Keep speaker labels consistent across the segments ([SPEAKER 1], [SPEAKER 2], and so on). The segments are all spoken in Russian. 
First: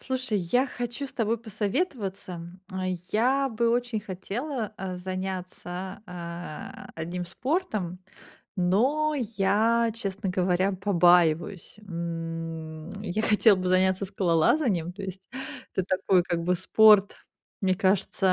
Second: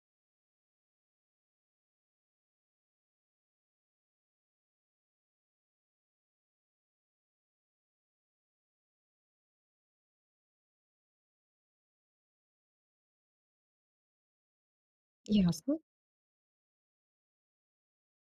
[SPEAKER 1] Слушай, я хочу с тобой посоветоваться. Я бы очень хотела, э, заняться, э, одним спортом, но я, честно говоря, побаиваюсь. М, я хотела бы заняться скалолазанием, то есть
[SPEAKER 2] Ясно.
[SPEAKER 1] это такой, как бы, спорт, мне кажется,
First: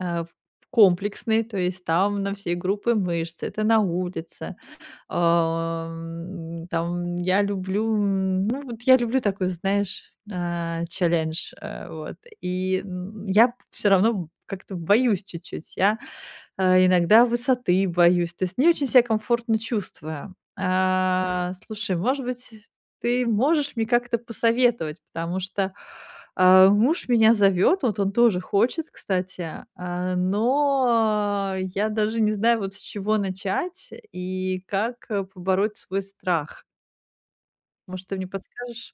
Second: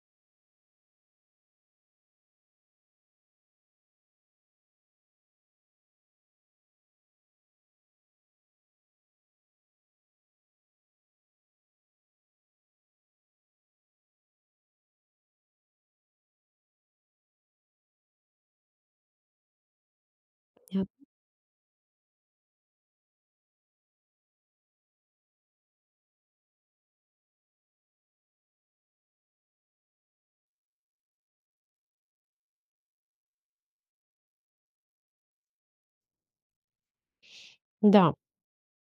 [SPEAKER 1] эм, э, комплексный, то есть там на все группы мышц, это на улице. А, м, там, я люблю, м, ну, вот я люблю такой, знаешь, э, челлендж, э, вот. И, м, я всё равно как-то боюсь чуть-чуть, я, э, иногда высоты боюсь, то есть не очень ся комфортно чувствую.
[SPEAKER 2] Я п
[SPEAKER 1] А, слушай, может быть, ты можешь мне как-то посоветовать, потому что, э, муж меня зовёт, вот он тоже хочет, кстати, э, но, я даже не знаю, вот, с чего начать и как побороть свой страх. Может,
[SPEAKER 2] Да.
[SPEAKER 1] ты мне подскажешь?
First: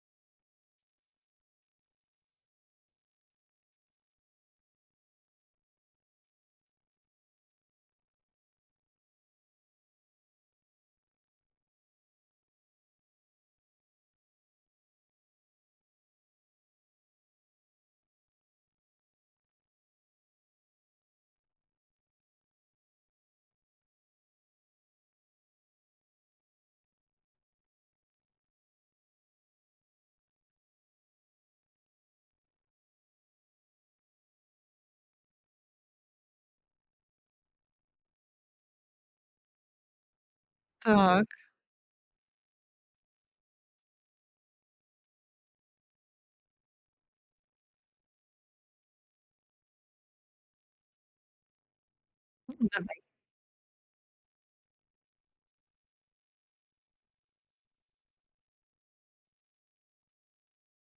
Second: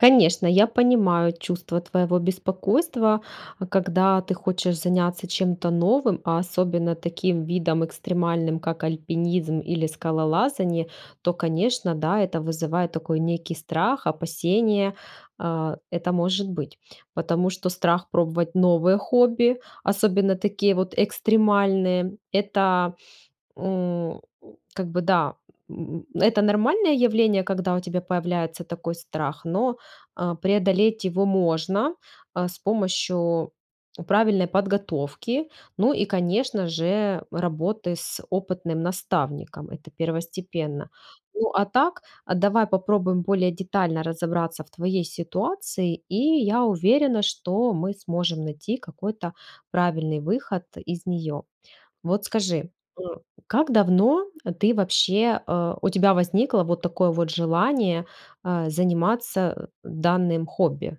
[SPEAKER 2] Конечно, я понимаю чувство твоего беспокойства, э, когда ты хочешь заняться чем-то новым, а особенно таким видом экстремальным, как альпинизм или скалолазание, то, конечно, да, это вызывает такой некий страх, опасение, а, это может быть. Потому что страх пробовать новое хобби, особенно такие вот экстремальные- это, м, как бы, да, м, это нормальное явление, когда у тебя появляется такой страх, но, э, преодолеть его можно, э, с помощью правильной подготовки, ну, и конечно же, работы с опытным наставником- это первостепенно.
[SPEAKER 1] Так.
[SPEAKER 2] Ну, а так, а давай попробуем более детально разобраться в твоей ситуации, и я уверена, что мы сможем найти какой-то правильный выход из нее. Вот
[SPEAKER 1] М,
[SPEAKER 2] скажи,
[SPEAKER 1] давай.
[SPEAKER 2] м, как давно ты, вообще, э, у тебя возникло вот такое вот желание, э, заниматься, э, данным хобби?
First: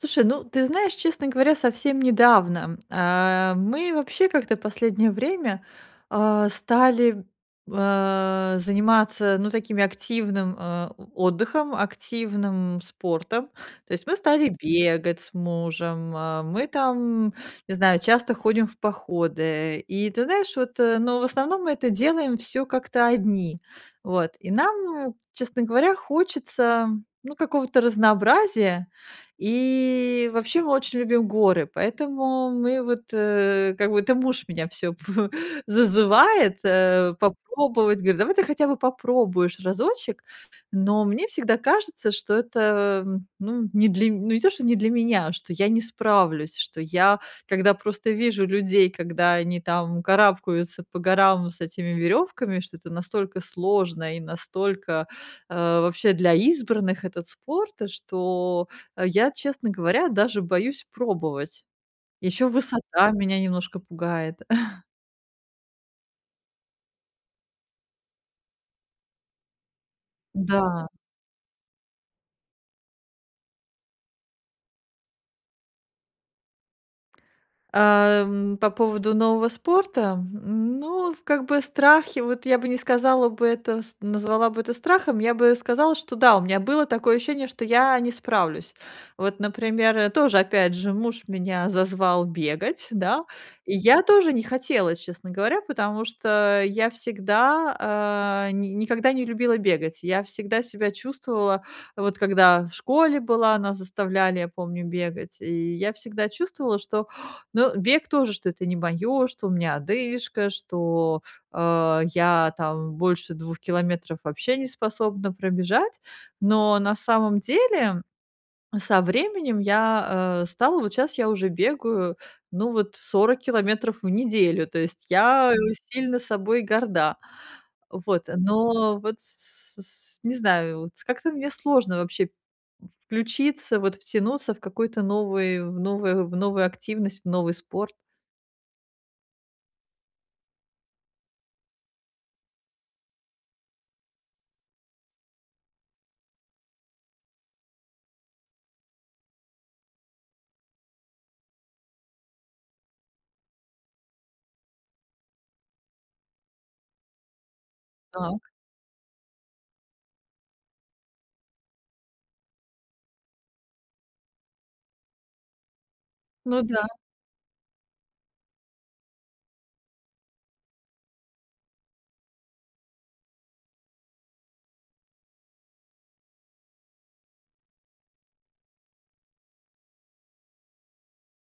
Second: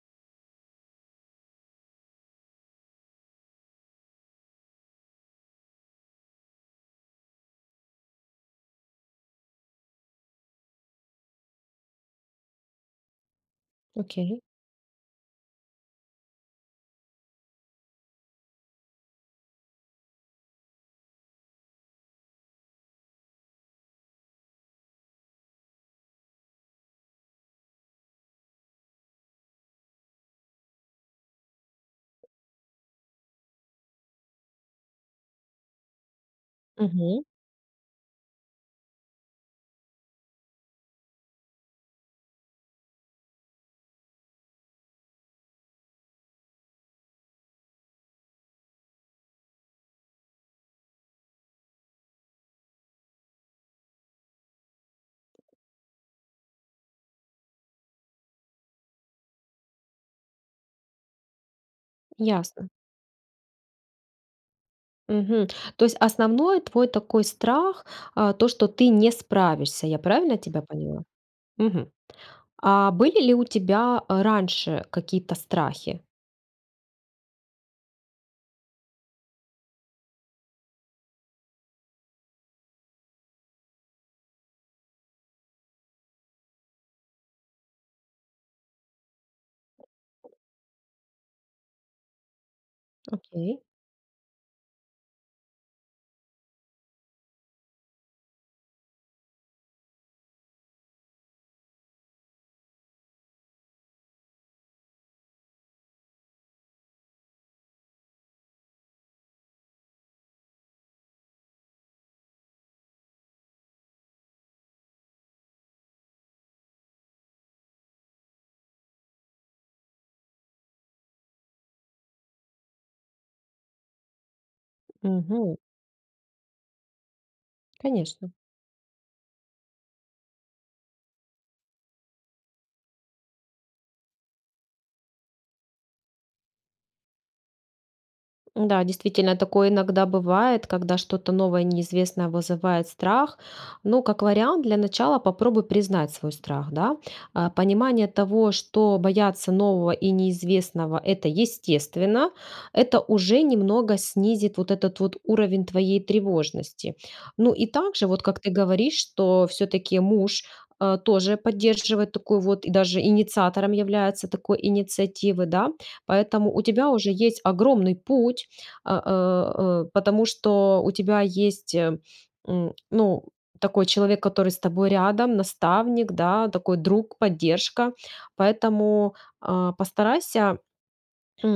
[SPEAKER 1] Слушай, ну, ты знаешь, честно говоря, совсем недавно, э, мы вообще как-то последнее время, а, стали, э, заниматься, ну, такими, активным, э, о отдыхом, активным спортом. То есть, мы
[SPEAKER 2] Окей.
[SPEAKER 1] стали бегать с мужем, э, мы там, не знаю, часто ходим в походы. И ты знаешь, вот, но в основном мы это делаем всё как-то одни, вот. И нам, м, честно говоря, хочется, ну, какого-то разнообразия, и вообще мы очень любим горы, поэтому мы, вот, э, как бы это муж меня всё зазывает, э,
[SPEAKER 2] Мгм.
[SPEAKER 1] попробовать, говорит: "Давай ты хотя бы попробуешь разочек." Но мне всегда кажется, что это, э, ну, не для м ну, не то, что не для меня, что я не справлюсь, что я, когда просто вижу людей, когда они там карабкаются по горам с этими веревками, что это настолько сложно и настолько, э, вообще, для избранных этот спорт, что я, честно говоря, даже боюсь пробовать. Еще
[SPEAKER 2] Ясно.
[SPEAKER 1] высота меня немножко пугает.
[SPEAKER 2] Мгм. То есть основной твой такой страх, э, то что ты не справишься, я правильно тебя
[SPEAKER 1] Да.
[SPEAKER 2] поняла? Мгм. А были ли у тебя, э, раньше какие-то страхи?
[SPEAKER 1] Э, м, по поводу нового спорта. Ну, в как бы страхи, вот я бы не сказала бы, это с назвала бы это страхом, я бы сказала, что да, у меня было такое ощущение, что я не справлюсь. Вот, например, то же, опять же, муж меня зазвал бегать, да.
[SPEAKER 2] Окей.
[SPEAKER 1] И я тоже не хотела, честно говоря, потому что я всегда, э, ни никогда не любила бегать, я всегда себя чувствовала, вот когда в школе была, нас заставляли, я помню, бегать. И я всегда чувствовала, что, ну, бег тоже, что это не моё, что у меня одышка, что, э, я там больше 2 километров вообще неспособна пробежать. Но на самом деле со временем я, э, стала вот щас я уже бегаю, ну вот 40 километров в неделю, то есть я
[SPEAKER 2] Мгм.
[SPEAKER 1] сильно собой горда. Вот,
[SPEAKER 2] Конечно.
[SPEAKER 1] но вот, с с с не знаю, вот как-то мне сложно вообще включиться, вот, втянуться в какую-то новый в новую в новую активность, в новый спорт.
[SPEAKER 2] Да, действительно, такое иногда бывает, когда что-то новое и неизвестное вызывает страх. Ну, как вариант, для начала попробуй признать свой страх, да. Э, понимание того, что бояться нового и неизвестного- это естественно, это уже немного снизит вот этот вот уровень твоей тревожности. Ну, и также, вот как
[SPEAKER 1] Так.
[SPEAKER 2] ты говоришь, что всё-таки муж, э, тоже поддерживает такую вот и даже инициатором является такой инициативы, да, поэтому
[SPEAKER 1] Ну
[SPEAKER 2] у
[SPEAKER 1] да.
[SPEAKER 2] тебя уже есть огромный путь, э э э, потому что у тебя есть, м, ну, такой человек, который с тобой рядом, наставник, да, такой друг, поддержка. Поэтому, а, постарайся,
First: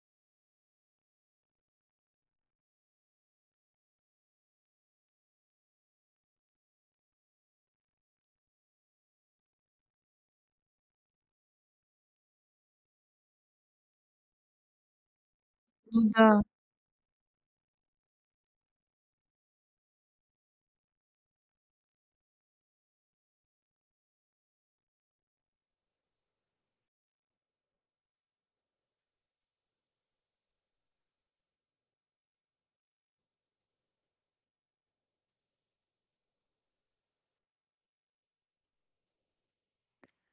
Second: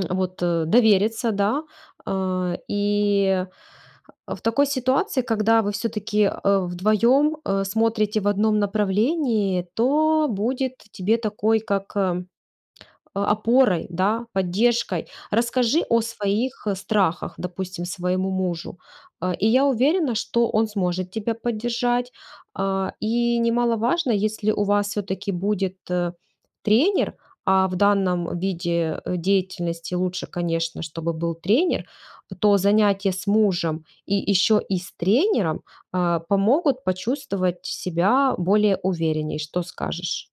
[SPEAKER 2] вот, довериться, да, э, и в такой ситуации, когда вы всё-таки, э, вдвоем, э, смотрите в одном направлении, то будет тебе такой как, э, опорой, да, поддержкой. Расскажи
[SPEAKER 1] Ну
[SPEAKER 2] о
[SPEAKER 1] да.
[SPEAKER 2] своих страхах, допустим, своему мужу, э, и я уверена, что он сможет тебя поддержать, э, и немаловажно, если у вас всё-таки будет тренер, а, в данном виде деятельности лучше, конечно, чтобы был тренер, то занятия с мужем и еще и с тренером, э, помогут почувствовать себя более уверенней. Что скажешь?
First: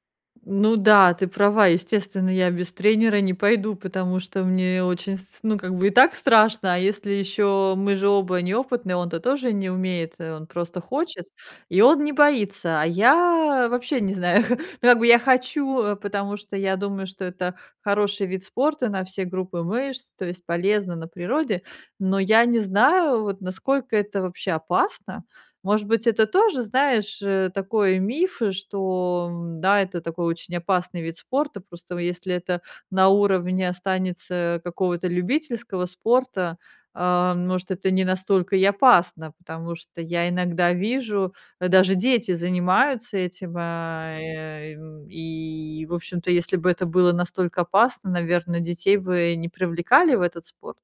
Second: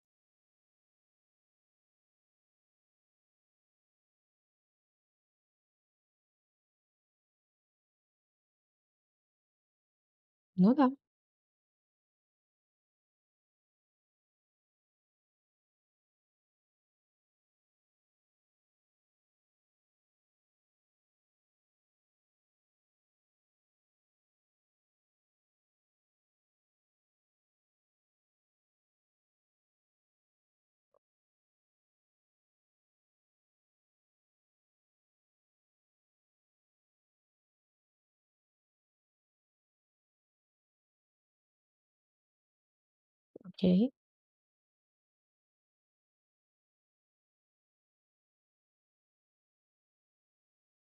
[SPEAKER 1] Ну да, ты права, естественно, я без тренера не пойду, потому что мне очень с ну, как бы и так страшно, а если ещё мы же оба неопытные, он-то тоже не умеет, он
[SPEAKER 2] Ну
[SPEAKER 1] просто
[SPEAKER 2] да.
[SPEAKER 1] хочет и он не боится. А я вообще не знаю. Ну как бы я хочу, потому что я думаю, что это хороший вид спорта на все группы мышц, то есть полезно, на природе. Но я не знаю вот насколько это вообще опасно? Может быть, это тоже, знаешь, э, такой миф что, м, да, это такой очень опасный вид спорта. Просто, если это на уровне останется какого-то любительского спорта, э, может, это не настолько и опасно, потому что я иногда вижу, даже дети занимаются этим, э.
[SPEAKER 2] Окей.
[SPEAKER 1] А, и, м, и, в общем-то, если б это было настолько опасно, наверно, детей бы не привлекали в этот спорт?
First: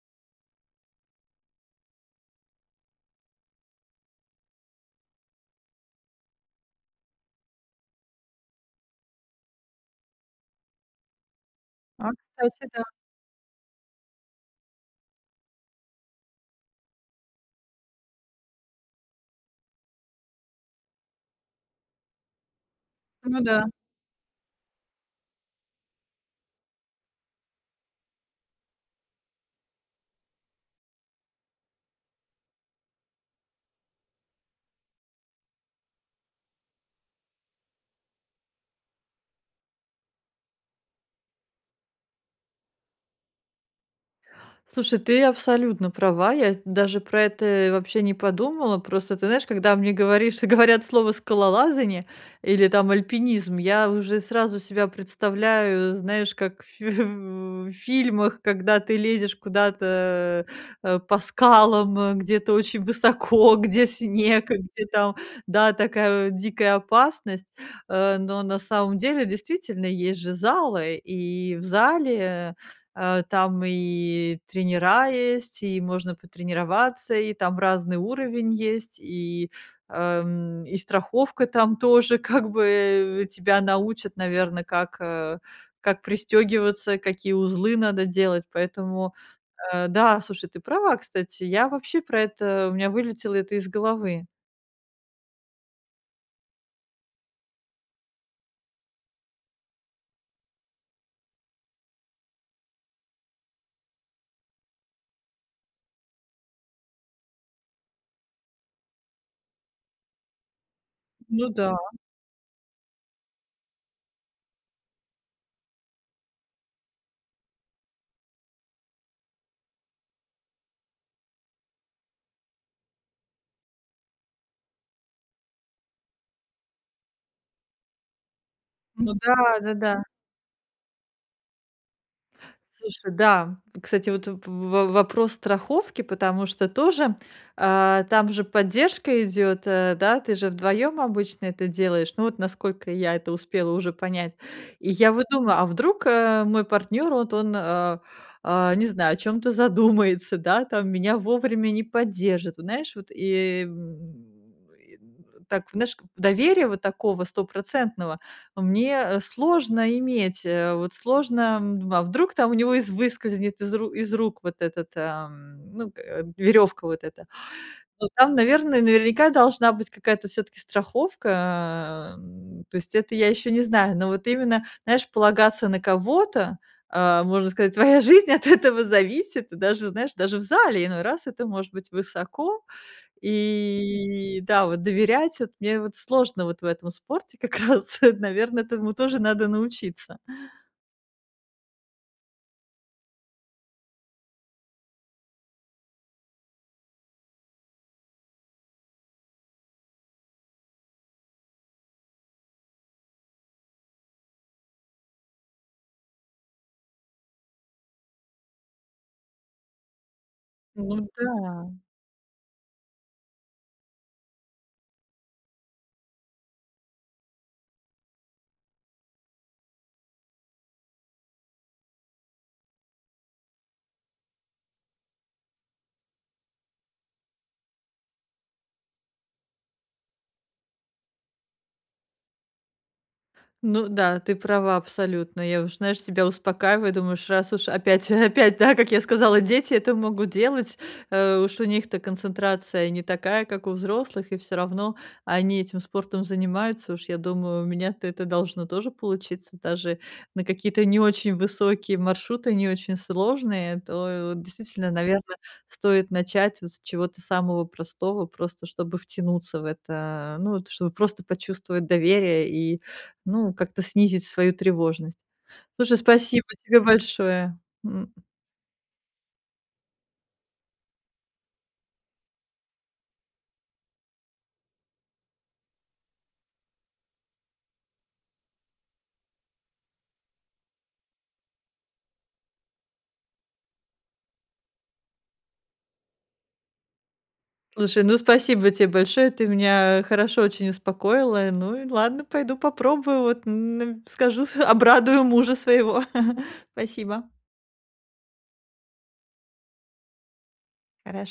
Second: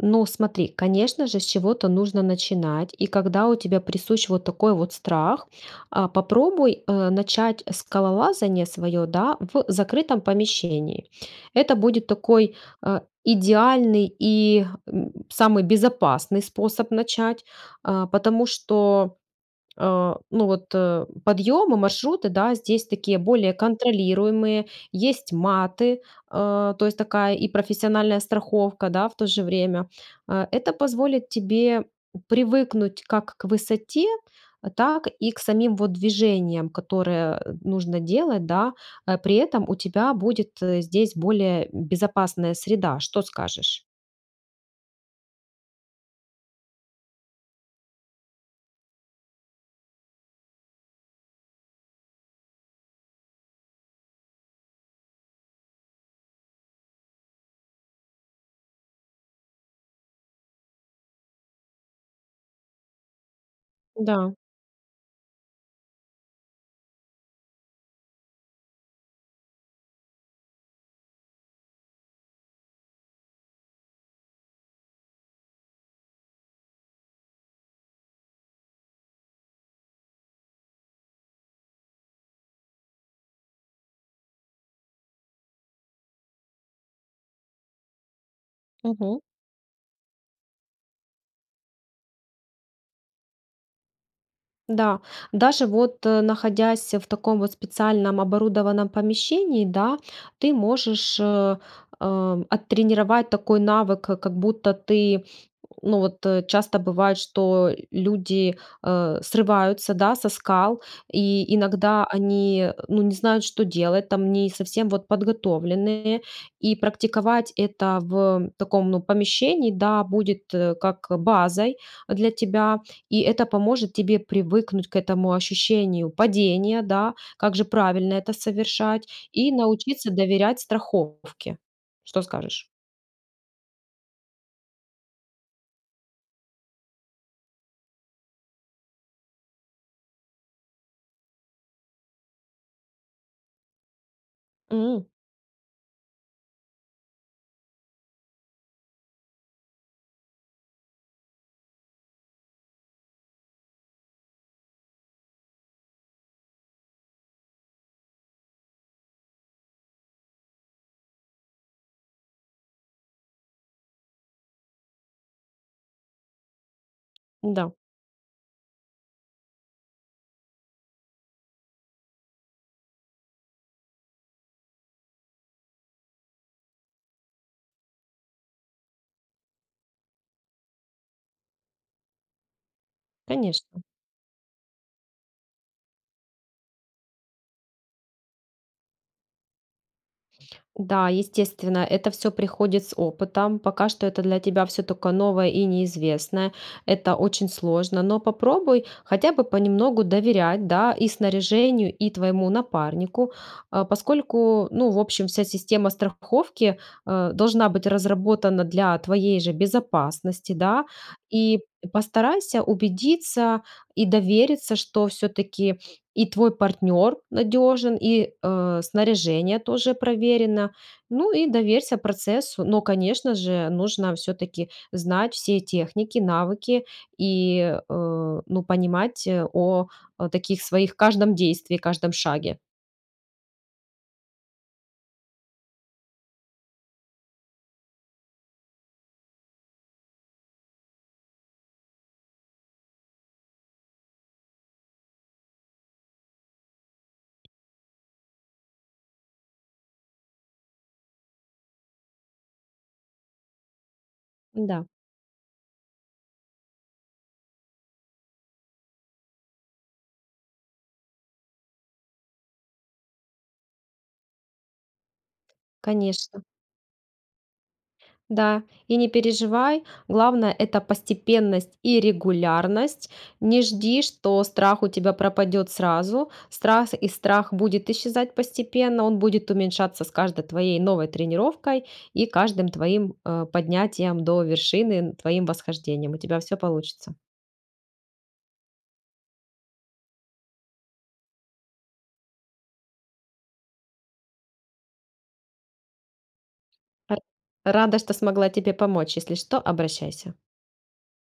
[SPEAKER 2] Ну, смотри, конечно же, с чего-то нужно начинать, и, когда у тебя присущ вот такой вот страх, э, попробуй, э, начать скалолазание своё, да, в закрытом помещении. Это будет
[SPEAKER 1] А
[SPEAKER 2] такой,
[SPEAKER 1] кстати, да.
[SPEAKER 2] э, идеальный и, м, самый безопасный способ начать, э, потому что, э, ну, вот подъемы, маршруты, да, здесь такие
[SPEAKER 1] Ну
[SPEAKER 2] более
[SPEAKER 1] да.
[SPEAKER 2] контролируемые, есть маты, э, то есть такая и профессиональная страховка, да, в то же время. Э, это позволит тебе привыкнуть как к высоте, так и к самим вот движениям, которые, э, нужно делать, да, при этом у тебя будет здесь более безопасная среда. Что скажешь?
[SPEAKER 1] Слушай, ты абсолютно права. Я ведь даже про это и вообще не подумала. Просто ты знаешь, когда мне, говоришь говорят слово "скалолазание" или, там, "альпинизм", я уже сразу себя представляю, знаешь, как в ф в в фильмах, когда ты лезешь куда-то, э, по скалам, где-то очень высоко, где
[SPEAKER 2] Да.
[SPEAKER 1] снег, где, там, да, такая, э, дикая опасность. Э, но на самом деле, действительно, есть же залы, и в зале, э, а, там, и тренера есть, и можно потренироваться, и там разный уровень есть, и э, м, и страховка, там, тоже, как бы, э. Тебя научат, наверно, как, э, как пристегиваться, какие узлы надо делать, поэтому,
[SPEAKER 2] Мгм.
[SPEAKER 1] э, да, слушай, ты права, кстати, я вообще про это у меня вылетело это из головы.
[SPEAKER 2] Да, даже, вот, э, находясь в таком, вот, специальном, оборудованном помещении, да, ты можешь, э, оттренировать такой навык, как как будто ты, ну, вот, э, часто бывает, что люди, э, срываются, да, со скал
[SPEAKER 1] Ну
[SPEAKER 2] и
[SPEAKER 1] да.
[SPEAKER 2] иногда они, ну, не знают, что делать, там, не совсем, вот, подготовленные. И практиковать это в таком, ну, помещении, да, будет, э, как базой для тебя, и это поможет тебе привыкнуть к этому ощущению падения, да, как же правильно это совершать,
[SPEAKER 1] Ну да,
[SPEAKER 2] и
[SPEAKER 1] да-да.
[SPEAKER 2] научиться доверять страховке. Что скажешь?
[SPEAKER 1] Слушай, да. Кстати, вот в в вопрос страховки, потому что тоже, а, там же поддержка идет, э, да, ты же 2 обычно это делаешь, ну, вот, насколько я это успела уже понять. И
[SPEAKER 2] М.
[SPEAKER 1] я вот думаю, а вдруг, э, мой партнёр, вот он, а, не знаю, о чём-то задумается, да, там меня вовремя не поддержит, вот, знаешь, вот, и, м, и, м, так, наш доверия, вот такого, стопроцентного, мне сложно иметь, э, вот сложно, м. А вдруг там у него из выскользнет из ру из рук, вот, этот, а, м, ну, к веревка, вот эта?
[SPEAKER 2] Да.
[SPEAKER 1] Ой! Там, наверное, наверняка, должна быть какая-то всё-таки страховка, а, м, то есть это я ещё не знаю, но вот именно, знаешь, полагаться на кого-то, а, можно сказать, твоя жизнь от этого зависит, и даже, знаешь, даже в зале, иной раз это может быть высоко.
[SPEAKER 2] Конечно.
[SPEAKER 1] И да, вот, доверять, вот мне вот сложно, вот, в этом спорте, как раз, наверно, этому тоже надо научиться.
[SPEAKER 2] Да, естественно, это всё приходит с опытом. Пока что это для тебя всё только новое и неизвестное, это очень сложно, но попробуй хотя бы понемногу доверять, да, и снаряжению, и твоему напарнику, э, поскольку, ну, в общем, вся система страховки, э, должна быть разработана для твоей же безопасности, да.
[SPEAKER 1] Ну
[SPEAKER 2] И
[SPEAKER 1] да.
[SPEAKER 2] постарайся убедиться и довериться, что всё-таки и твой партнер надежен, и, э, снаряжение тоже проверено. Ну и доверься процессу. Но, конечно же, нужно всё-таки знать все техники, навыки и, э, ну, понимать о таких своих каждом действии, каждом шаге.
[SPEAKER 1] Ну да, ты права абсолютно. Я уж, знаешь, себя успокаиваю, думаю, уж раз уж опять опять, да, как я сказала, дети это могут делать, э, уж у них-то концентрация не такая, как у взрослых, и всё равно они этим спортом занимаются. Уж я думаю, у меня-то это должно тоже получиться, даже на какие-то не очень высокие маршруты, не очень сложные, то вот
[SPEAKER 2] Да.
[SPEAKER 1] действительно, наверно, стоит начать вот с чего-то самого простого, просто чтобы втянуться в это. Э, ну, вот чтобы просто почувствовать доверие и, ну, как-то снизить свою тревожность. Слушай,
[SPEAKER 2] Конечно.
[SPEAKER 1] спасибо тебе большое, м.
[SPEAKER 2] Да, и не переживай, главное- это постепенность и регулярность. Не жди, что страх у тебя пропадет сразу. Страс и страх будет исчезать постепенно, он будет уменьшаться с каждой твоей новой тренировкой и каждым твоим, э, поднятием до вершины, н твоим восхождением. У тебя всё получится.
[SPEAKER 1] Слушай, ну, спасибо те большое, ты меня хорошо очень успокоила. Ну и ладно, пойду попробую вот, н скажу обрадую мужа своего.
[SPEAKER 2] Ар
[SPEAKER 1] Спасибо.
[SPEAKER 2] Рада, что смогла тебе помочь. Если что, обращайся.
[SPEAKER 1] Хорош